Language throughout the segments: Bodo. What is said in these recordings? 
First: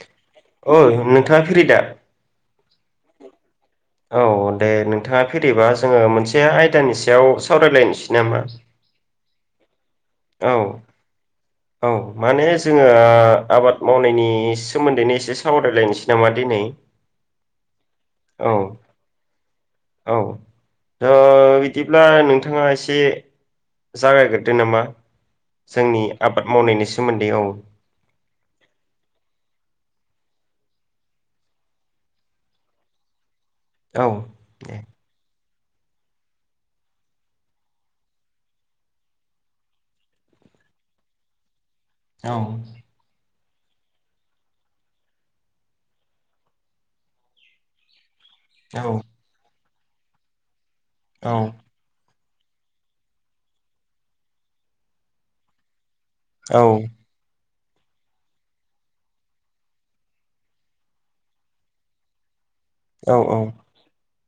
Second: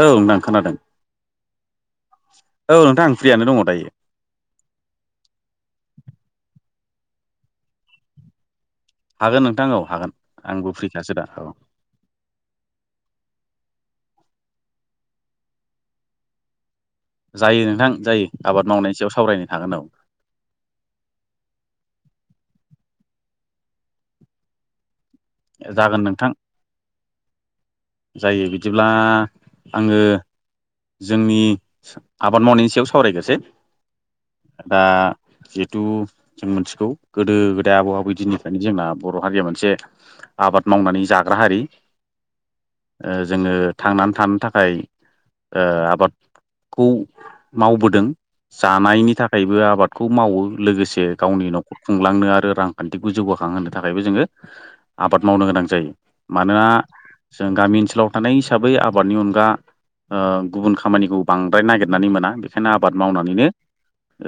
औ नोंथां खोनादों औ नोंथांङा फि‌रि दा औ नोंथां आं फ्रियानो दङ दायो औ दे नोंथाङा फेरबा जोङो मोनसे आयदानि सायाव सावरायलायनोसै नामा हागोन नोंथां औ हागोन औ आंबो फ्रिखासो दा औ औ माने जोङो आबाद मावनायनि सोमोन्दैनो एसे सावरायलायनोसै नामा दिनै जायो नोंथां जायो औ आबाद मावनायनि सायाव सावरायनो थागोन औ थ बिदिब्ला नोंथाङा एसे जागायग्रदो नामा जोंनि जागोन नों आबाद मावनायनि सोमोन्दै मावो जायो बिदिब्ला आङो जोंनि आबाद मावनायनि सायाव सावरायग्रोसै औ दे। दा जिहेथु जों मोनथिगौ गोदो गोदाय आबौ आबै दिननिफ्रायनो जोंना बर' हारिया मोनसे आबाद मावनानै जाग्रा हारि। औ। ओ जोङो थांनानै थानो थाखाय ओ आबादखौ मावबोदों। औ जानायनि थाखायबो आबादखौ मावो लोगोसे औ गावनि न'खर खुंलांनो आरो रांखान्थिखौ जौगाखां होनो थाखायबो जोङो आबाद मावनो गोनां जायो औ मानोना जों गामि ओनसोलाव थानाय हिसाबै आबादनि अनगा ओ गुबुन खामानिखौ बांद्राय नागिरनानै मोना बे बेखायनो आबाद औ मावनानैनो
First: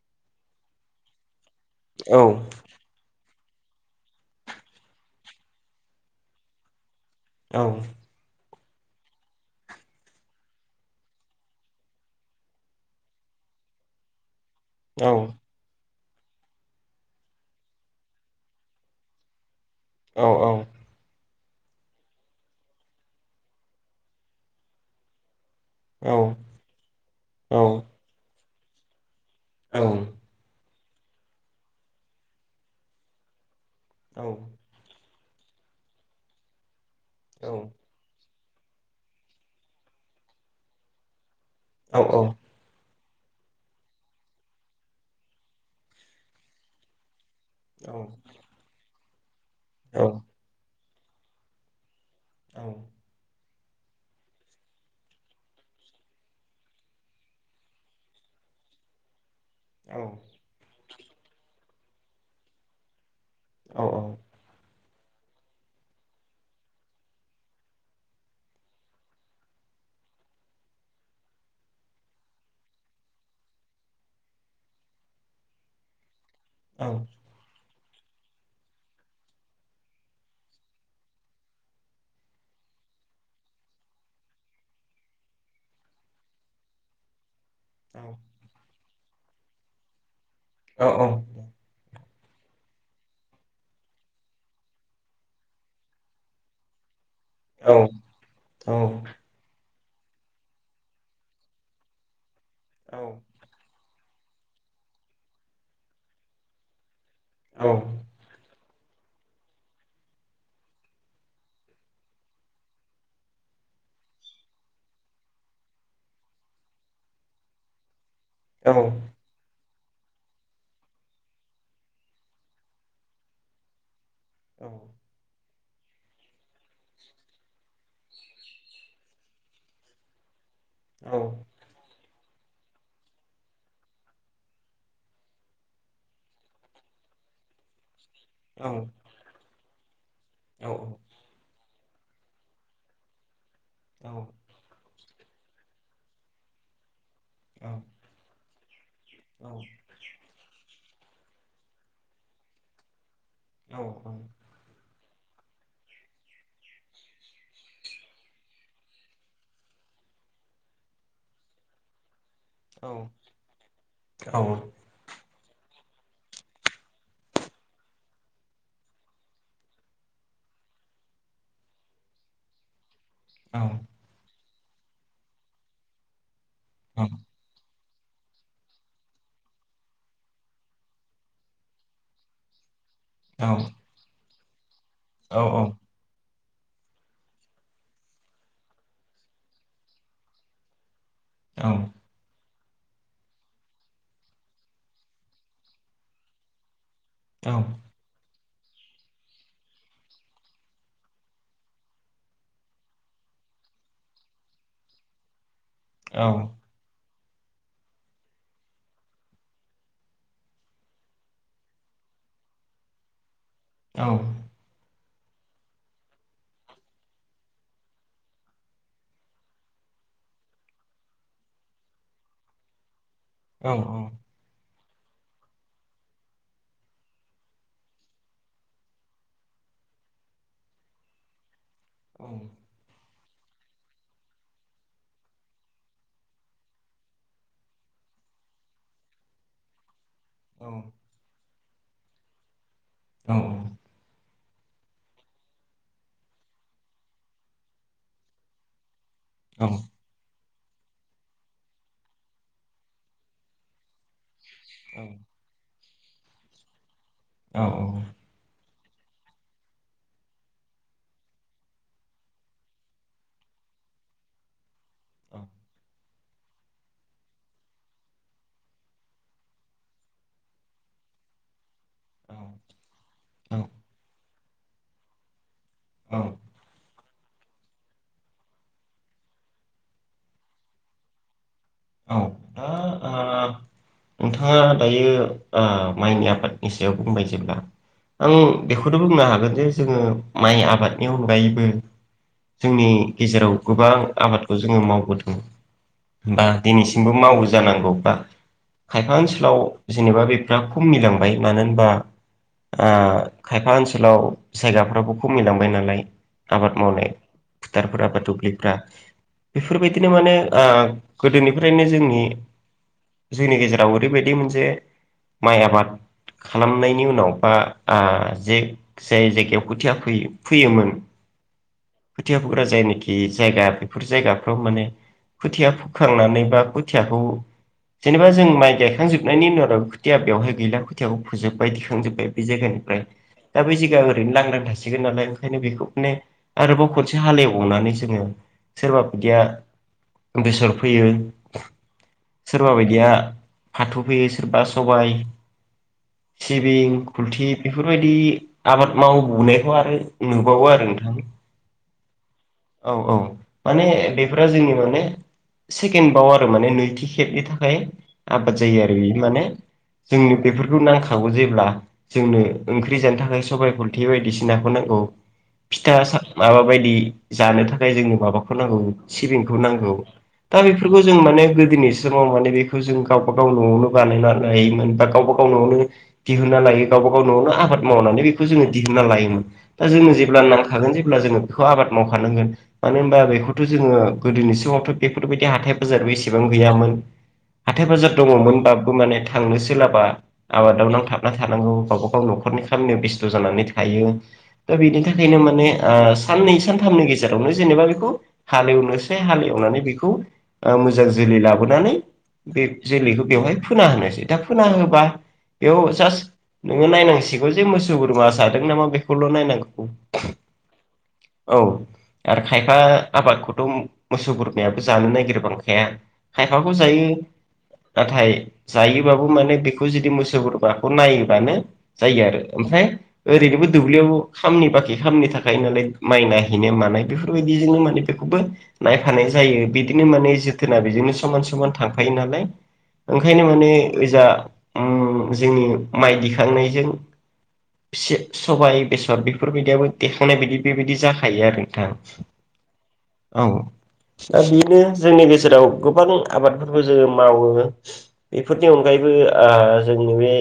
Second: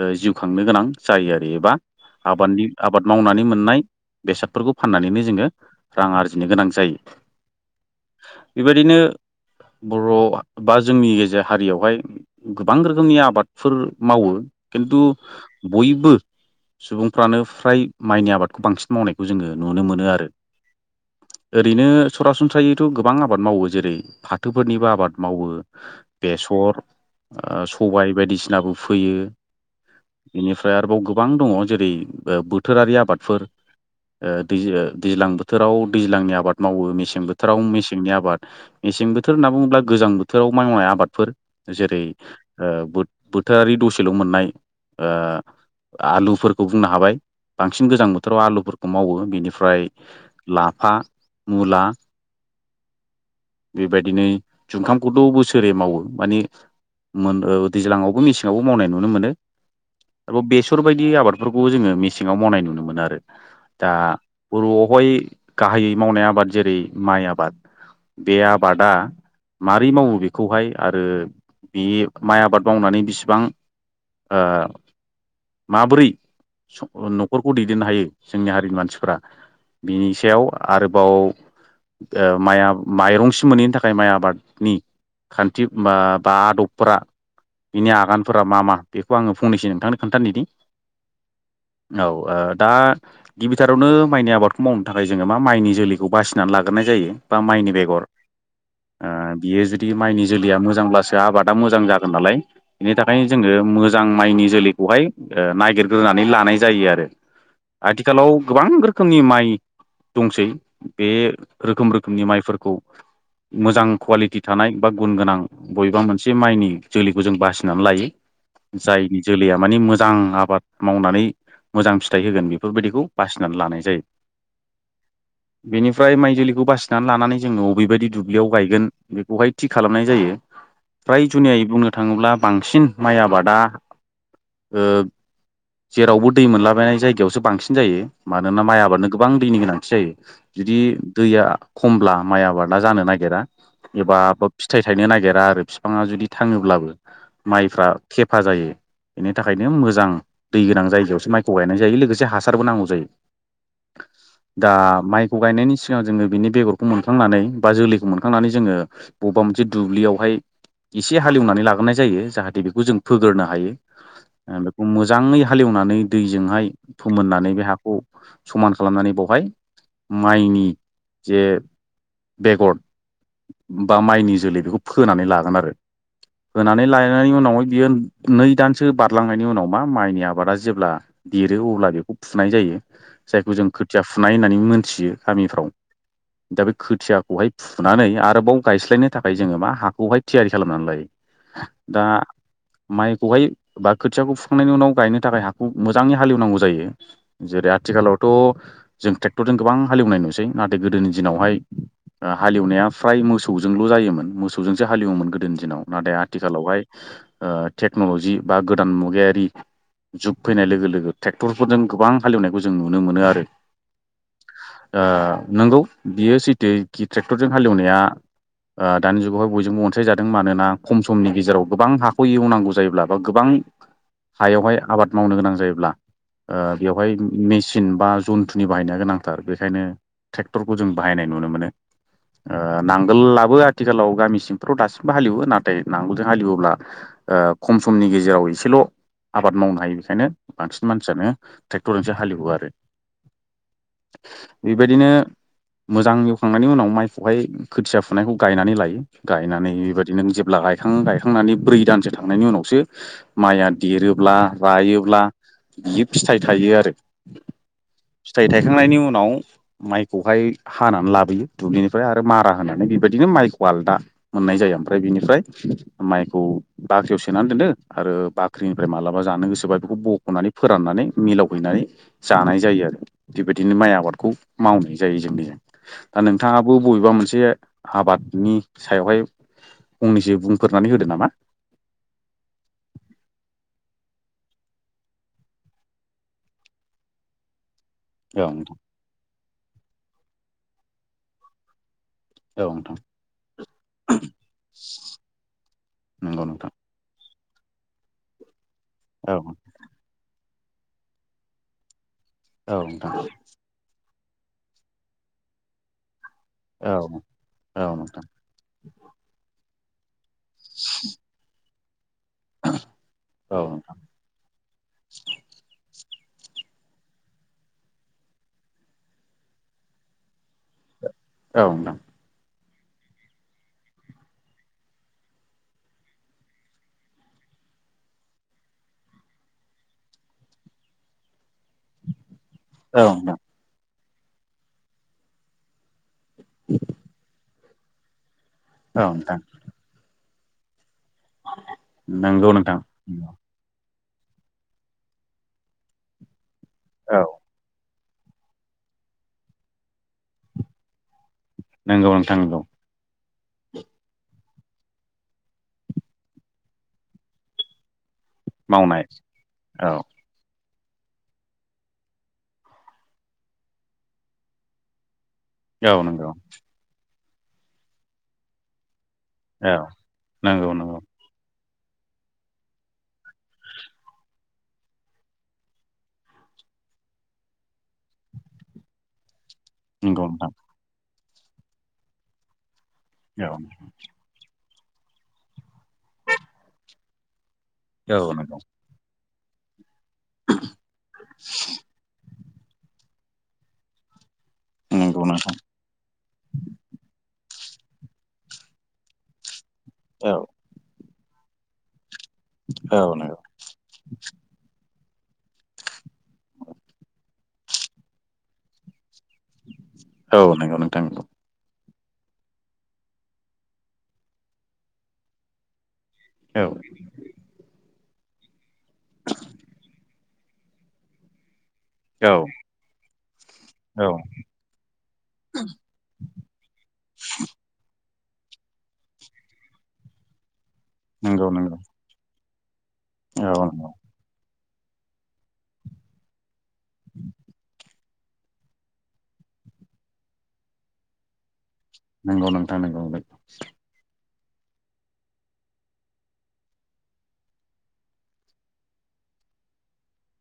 ओ जिउ खांनो गोनां जायो आरो। एबा औ आबादनि आबाद मावनानै मोन मोननाय बेसादफोरखौ फाननानैनो जोङो रां आरजिनो गोनां जायो। दं। बेबायदिनो बर' बा जोंनि गेजेर हारियावहाय गोबां रोखोमनि आबादफोर मावो। किन्तु औ बयबो सुबुंफ्रानो फ्राय माइनि आबादखौ बांसिन मावनायखौ जोङो नुनो मोनो औ आरो ओरैनो सरासनस्रायैथ' गोबां आबाद मावो जेरै फाथोफोरनिबो आबाद मावो बेसर सबाइ बायदिसिनाबो फोयो। औ। ओमफ्राय आरोबाव गोबां दङ जेरै बोथोरारि आबादफोर औ ओ दैजो दैज्लां बोथोराव दैज्लांनि आबाद मावो मेसें औ बोथोराव मेसेंनि आबाद। मेसें बोथोर होनना बुङोब्ला गोजां बोथोराव मावनाय आबादफोर औ जेरै बो बोथोरारि दसेल' मोननाय ओ आलुफोरखौ बुंनो हाबाय। बांसिन गोजां बोथोराव आलुफोरखौ मावो बेनिफ्राय लाफा मुला औ। बेबायदिनो जुखामखौथ' बोसोरै मावो माने मोन ओ दैज्लाङावबो मेसेङावबो मावनाय नुनो मोनो। आरोबाव बेसर बायदि आबादफोरखौ जोङो मेसेङाव मावनाय नुनो मोनो आरो। दा बर'आवहाय गाहायै मावनाय आबाद जेरै माइ आबाद। बे आबादा मारै मावो बेखौहाय आरो बे माइ आबाद मावनानै बिसिबां? ओ माबोरै न'खरखौ दै दोननो हायो जोंनि हारिनि मानसिफ्रा बिनि सायाव आरोबाव ओ माइ माइरंसिम मोनैनि थाखाय माइ आबादनि खान्थि बा- बा डक्रा बिनि आगानफोरा मा - मा बेखौ आङो फंनैसो नोंथांनो खोन्थानो निदि। औ - औ दे। औ ओ दा गिबिथारावनो माइनि आबादखौ मावनो थाखाय जोङो मा माइनि जोलैखौ बासिनानै लाग लाग्रोनाय जायो बा माइनि बेगर ओ बियो जो दि माइनि जोलैया मोजांब्लासो आबादा मोजां जागोन नालाय बिनि थाखायनो जोङो मोज मोजां माइनि जोलैखौहाय ओ नायगिरग्रोनानै लानाय जायो आरो। आथिखालाव गोबां रोखोमनि माइ दंसै बे रोखोम रोखोमनि माइफोरखौ मोजां कुवालिटि थानाय बा गुन गोनां बबेबा मोनसे माइनि जोलैखौ जों बासिनानै लायो। जायनि जोलैया माने मोजां आबाद मावनानै मोजां फिथाइ होगोन बेफोरबायदिखौ बासिनानै लानाय जायो। औ। बेनिफ्राय माइजोलि बेखौ बासिनानै लानानै जोंङो बबेबायदि दुब्लियाव गायगोन बेखौहाय थि खालामनाय जायो‌। फ्राय जुनियायै बुंनो थाङोब्ला बांसिन माइ आबादा ओ जेरावबो दै मोनलाबायनाय जायगायावसो बांसिन जायो। मानोना माइबानो गोबां दैनि गोनांथि जायो औ जुदि दैया खमब्ला माइ आबादा जानो नागिरा एबा फिथाइ थायनो नागिरा दा आरो बिफाङा जुदि थाङोब्लाबो। माइफ्रा खेफा जायो बेनि थाखायनो मोजां दै गोनां जायगायावसो माइखौ गायनाय जायो लोगोसे हासारबो नांगौ जायो दा गायनायनि सिगां जोङो बिनि बेगरखौ मोनखांनानै बा जोलैखौ मोनखांनानै जोङो बबेबा मोनसे दुब्लियावहाय एसे हालेवनानै लाग्रोनाय जायो जाहाथे बेखौ जों फोगोरोननो हायो ओ बेखौ मोज हाङै हालेवनानै दैजोंहाय फोमोननानै बे हाखौ समान खालामनानै बावहाय माइनि जे बेगर बा माइनि जोलै बेखौ फोनानै लागोन आरो फोनानै लानायनि उनावहाय बियो नै दानसो बारलांनायनि उनाव मा माइनि आबादा जेब्ला देरो अब्ला बेखौ फुनाय जायो। जायखौ जों खोथिया फुनाय होननानै मोनथियो गामिफ्राव‌ दा बे खोथियाखौहाय फुनानै आरोबाव गायस्लायनो थाखाय जोङो मा हाखौहाय थियारि खालामनानै लायो। दा माइखौहाय बा खोथियाखौ फुखांनायनि उनाव गायनो थाखाय हाखौ मोजाङै हालेवनांगौ जायो जेरै आथिखालावथ' जों ट्रेक्टरजों गोबां हालेवनाय नुसै नाथाय गोदोनि दिनावहाय ओ हालेवनाया फ्राय मोसौजोंल' जायोमोन मोसौजोंसो हालेवोमोन गोदोनि दिनाव नाथाय आथिखालावहाय ओ टेक्न'ल'जि बा गोदान मुगायारि जुग फैनाय लोगो लोगो ट्रेक्टरफोरजों गोबां हालेवनायखौ जों नुनो मोनो आरो। औ। ओ नंगौ बियो सैथोखि ट्रेक्टरजों हालेवनाया ओ दानि जुगावहाय बयजोंबो अनसायज जादों मानोना खम समनि गेजेराव गोबां हाखौ एवनांगौ जायोब्ला बा गोबां हायावहाय आबाद मावनो गोनां जायोब्ला ओ बेवहाय मेसिन बा जन्थुनि बाहायनाया गोनांथार बेखायनो ट्रेक्टरखौ जों बाहायनाय नुनो मोनो ओ नां गोलाबो आथिखालाव गामि सिंफ्राव दासिमबो हालिवो नाथाय नांगोलजों हालिवोबब्ला खम समनि नि गेजेराव एसेल' आबाद मावनो हायो बेनिखायनो बांसिन मानसियानो ट्रेक्टरजोंसो हालेवो आरो। औ। बेबायदिनो मोजां एवखांनायनि उनाव माइखौहाय खोथिया फुनायखौ गायनानै लायो। गायनानै बेबायदि नों जेब्ला गायखां गायखांनानै ब्रै दानसो थांनायनि उनावसो माइआ देरोब्ला रायोब्ला बियो फिथाइ थायो आरो औ औ। फुखांनायनि उनाव माइखौहाय हानानै लाबोयो दुब्लिनिफ्राय आरो मारा होनानै बेबायदिनो माइखौ बालदा मोननाय जायो ओमफ्राय बिनिफ्राय माइखौ बाख्रियाव सोनानै दोनदों आरो बा फख्रिनिफ्राय मालाबा जानो गोसोबा बेखौ बख'नानै फोराननानै मिलावहैनानै जानाय जायो आरो बेबाय बिनो माइ आबादखौ मावनाय जायो जों दा नोंथाब बबेबा मोनसे एसे आबादनि सायावहाय फंनैसो बुंफोरनानै होदो नामा? औ। [unintelligible] नोंथाङा दायो ओ माइनि आबादनि सायाव बुंबाय जेब्ला आं औ नोंथां बेखौनो बुंनो हागोन जे जोङो माइ आबादनि अनगायैबो औ जोंनि नोंथां गेजेराव गोबां आबादखौ जोङो मावबोदों नंगौ बा नोंथां इसिंबो मावो जांगौ‌ बा खायफा औ ओनसोलाव जेनबा बे फ्रा खमिलांबाय मानो होनबा औ आ नोंथां खायफा ओनसोलाव जायगाफ्राबो खमिलांबाय नालाय, आबाद औ मावनाय औ फुथारफोरा बा नोंथां दुब्लिफोरा बेफोरबायदिनो माने आ एनिफ्रायनो जोंनि जोंनि औ गेजेराव ओरैबायदि मोनसे माइ आबाद खालामनायनि उनाव बा आ जे जाय जायगायाव खोथिया फोयो फोयोमोन औ नोंथां। फुरा जायनाखि जायगा बेफोर जायगाफ्राव माने खुथिया फु खांनानै बा खुथियाखौ जेनेबा जों माइ गायखांजोबनायनि उनाव खुथिया बेवहाय गैला खुथियाखौ फोजोब्बाय दिखांजोब्बाय बे जायगानिफ्राय औ दा बै जायगाया ओरैनो लांदां थासिगोन नालाय ओंखायनो बेखौ माने आरोबाव खनसे हालेवबावनानै जोङो सोरबा नोंथां बायदिया बेसर फोयो, नंगौ सोरबा नोंथां बायदिया फाथु फोयो, सोरबा सबाय, सिबिं औ खुलथि बेफोर बोफोरबायदि आबाद मावबोवनायखौ आरो नुबावो आरो नोंथां। नोंगौ नोंथां नंगौ। औ औ माने बेफोरो जोंनि माने सेकेण्डबाव आरो माने नैथि खेबनि थाखाय आबाद जायो आरो मावनाय बेषो माने औ जोंनि बेफोर नांखागौ जेब्ला जोंनो ओंख्रि जानो थाखाय सबाइ खलथि बायदिसिनाखौ नांगौ। औ फिथा सा नंगौ माबा बायदि जानो थाखाय जोंनो माबाखौ नांगौ। सिबिंखौ औ नांगौ। दा नंगौ नंगौ बेफोरखौ जों माने गो दोनि समाव माने बेखौ जों गावबा गाव न'आवनो बानायना लोयोमोन बा गावबा गाव न'आवनो दिहुनना ला लायो गावबा गाव न'आवनो आबाद मावनानै बेखौ जोङो दिहुनना लायोमोन। दा जोङो नंगौ जेब्ला नोंथां नांखागोन जेब्ला जोङो बेखौ आबाद मावखानांगोन। मानो होनबा औ बेखौथ' जोङो गोदोनि समावथ' बेफोरबायदि हाथाय बाजारबो एसेबां गैयामोन। हाथाय बाजार औ नंगौ दङमोनबाबो माने थांनो सोलाबा आबादाव नांथाबना थानांगौ गावबा गाव न' नख'रनि खामानियाव बेस्थ' जानानै थायो दा बिनि नंगौ थाखायनो नोंथां माने ओ साननै सान गेजेरावनो जेनेबा बिखौ हालेवनोसै हालेवनानै बेखौ औ ओ मो जां जोलै लाबोनानै बे औ जोलैखौ नंगौ बेवहाय फोना होनोसै। दा फोना होबा बेयाव जास्ट नोङो नायनांसिगौ जे मोसौ बोरमा जादों नामा बेखौल' नायनांगौ। औ नोंगौ नोंथां नोंगौ। औ आरो खायफा आबादखौथ' मोसौ बोरमायाबो जानो नागिरबांखाया। औ खायफाखौ जायो। नाथाय जायोबाबो माने बेखौ जदि मोसौ बोरमाखौ नायोबानो जायो औ आरो। ओमफ्राय ओरैनोबो दुब्लियाव खामनि बाखि खामनि थाखायनो नालाय माइ नाहैनो मानाय बेफोरबायदिजोंनो माने बेखौबो नायफानाय जायो बिदिनो माने जो थोना बेजोंनो समान नंगौ समान नंगौ थांफायो नालाय, ओंखायनो औ माने नंगौ ओ जा उम जोंनि माइ दिखांनायजों स-सबाइ बेसर बेफोरबायदियाबो देखांनाय बायदि बेबायदि जाखायो आरो। नोंथां नोंगौ नोंथां नोंगौ। औ दा बेनो जोंनि गेजेराव गोबां आबादफोरबो जोङो मावो। बेफोरनि अनगायैबो आ जोंनि बे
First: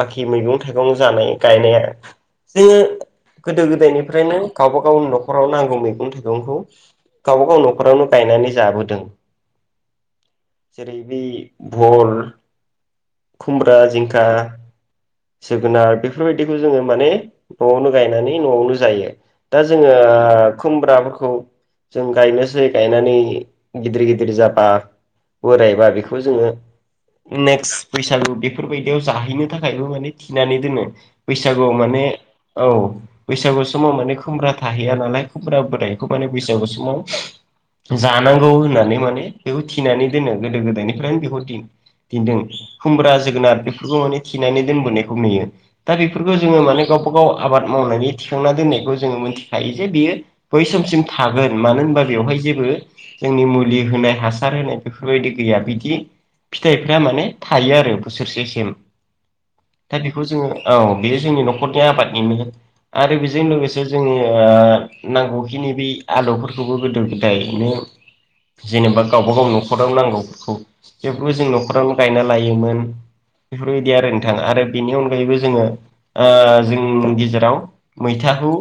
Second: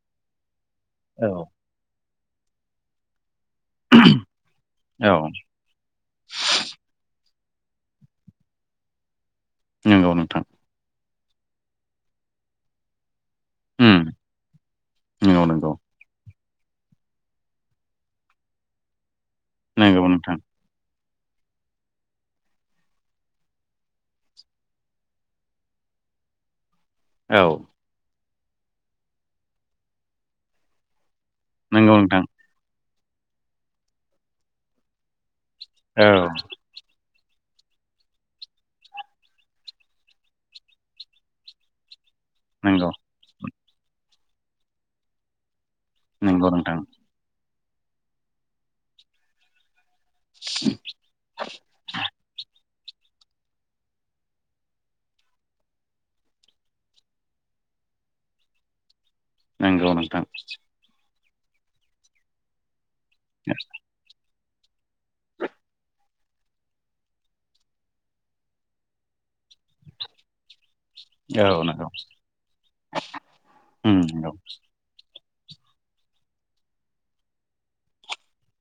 बाखि मैगं थाइगं जानाय औ गायनाया जोङो गोदो गो फरायनो गावबा गावनि औ न'खराव नांगौ मैगं थाइगंखौ गावबा गाव न'खरावनो गायनानै जाबोदों। नंगौ नोंथां भिन्दि भल खुमब्रा उम जिंखा नंगौ नंगौ जोगोनार बेफोरबायदि बेखौ जोङो माने न'आवनो गायनायना न'आवनो जायो दा जोङो नंगौ नोंथां खुमब्रा खौ जों गायनोसै गायनानै गिदिर गिदिर जाबा बोरायबा बेखौ जोङो औ नेक्स्ट बैसागु बेफोरबायदियाव जाहैनो थाखायबो माने थिनानै दोनो बैसागुआव नंगौ माने नोंथां औ बैसागु समाव माने खुमब्रा थाहैया नालाय खुमब्रा बोरायखौ औ माने बैसागु समाव जानांगौ होननानै माने बेखौ थिनानै दोनो गोदो गोदायनिफ्रायनो बेखौ दिन दिन्दों नंगौ खुमब्रा जोगोनार बेफोरखौ माने थिनानै दोनबोनायखौ नुयो दा बेफोरखौ नंगौ जोङो नोंथां माने गावबाागाव आबाद मावनानै थिखांना दोननायखौ जोङो मोनथिखायो जे बियो बै समसिम थागोन मानो होनबा बेवहाय जेबो जोंनि मुलि होनाय हासार होनाय बेफोरबायदि गैया बिदि फिथाइफ्रा माने थायो आरो बोसोरसेसिम नंगौ दा नोंथां बेखौ जोङो औ बे जोंनि न'खरथाया आबादनिनो आरो बेजों लोगोसे जोङो ओ नांगौखिनि बे आलुफोरखौबो गोदो गोदायनो जेनेबा गाव गावबा गाव न'खरावनो नांगौफोरखौ बेफोरखौ जों औ नंगौ न'खरावनो गायना लायोमोन बेफोरबायदि उम आरो नंगौ नोंथाङा आरो बेनि अनगायैबो जोङो ओ जोंनि गेजेराव मैथाखौ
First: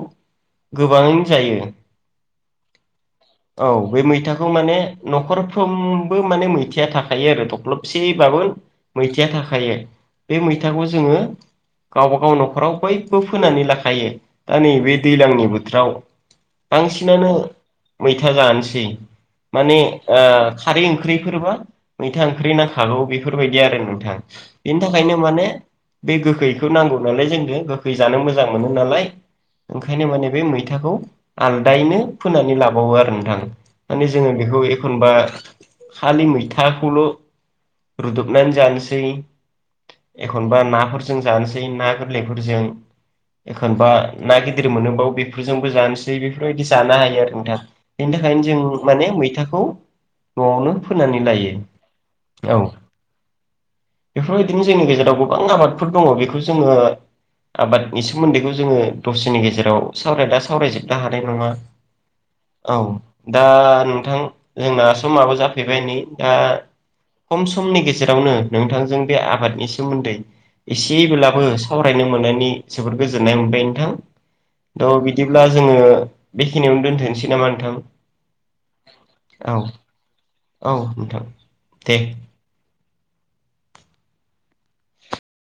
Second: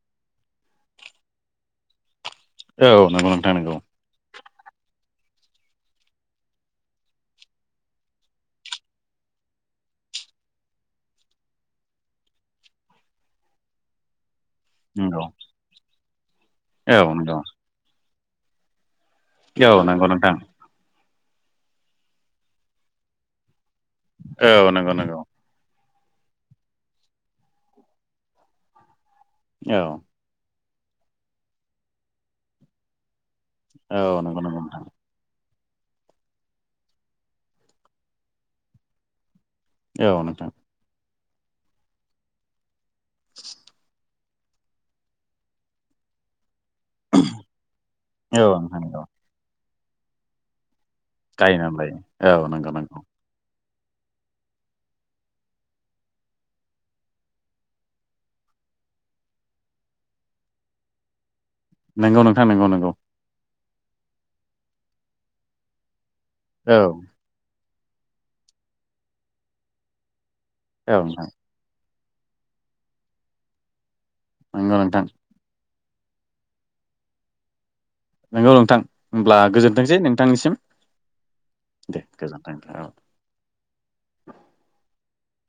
गोबाङैनो जायो औ नंगौ नोंथां औ नंगौ बे मैथाखौ माने न'खरफ्रोमबो माने मैथिया थाखायो आरो थख्लबसेबाबो मैथाया थाखायो बे मैथाखौ जोङो गावबाागाव न'खराव बयबो फोनानै लाखायो दा नैबे नंगौ दैज्लांनि बोथोराव औ बांसिनानो नंगौ मैथा जानोसै औ माने नंगौ ओ नोंथां खारै ओंख्रिफोरबा मैथा ओंख्रि नांखागौ बेफोरबायदि आरो नोंथां औ बेनि नंगौ थाखायनो नंगौ माने बे गोखैखौ नांगौ नालाय जोंनो गोखै जानो मोजां मोनो नालाय औ ओंखायनो माने बे मैथा खौ आलदायैनो फोनानै लाबावो आरो नोंथां औ माने जोङो नंगौ नंगौ बेखौ नोंथां एखनबा खालि मैथाखौल' रुदबनानै जानोसै औ नोंथां एखनबा नाफोरजों जानोसै ना गोरलैफोरजों एखनबा ना गिदिर मोनोबाव बेफोरजोंबो जानोसै बे बै जाग्रा आरो नोंथां बेनि औ थाखायनो नोंथां जों नंगौ माने मैथाखौ न'आवनो फोनानै लायो गायनानै औ नंगौ नंगौ बेफोरबायदिनो जोंनि गेजेराव गोबां आबादफोर दं बेखौ जोङो आबादनि सोमोन्दैखौ जोङो दसेनि गेजेराव सावरायाबा सावरायजोबनो हानाय नङा नंगौ नोंथां नंगौ औ नंगौ दा नोंथां जोंना समाबो जाफैबाय नै दा औ खमस समनि गेजेरावनो नोंथांजों बे आबादनि सोमोन्दै औ नोंथां एसेब्लाबो सावराय फरायनो मोननायनि जोबोद गोजोननाय मोनबाय नोंथां नंगौ दा नोंथां बिदिब्ला जोङो बेखिनियावनो दोनथनोसै नामा नोंथां नंगौ नोंथां होमब्ला गोजोनथोंसै नोंथांनिसिम औ औ नोंथां दे गोजोनथों [inaudible]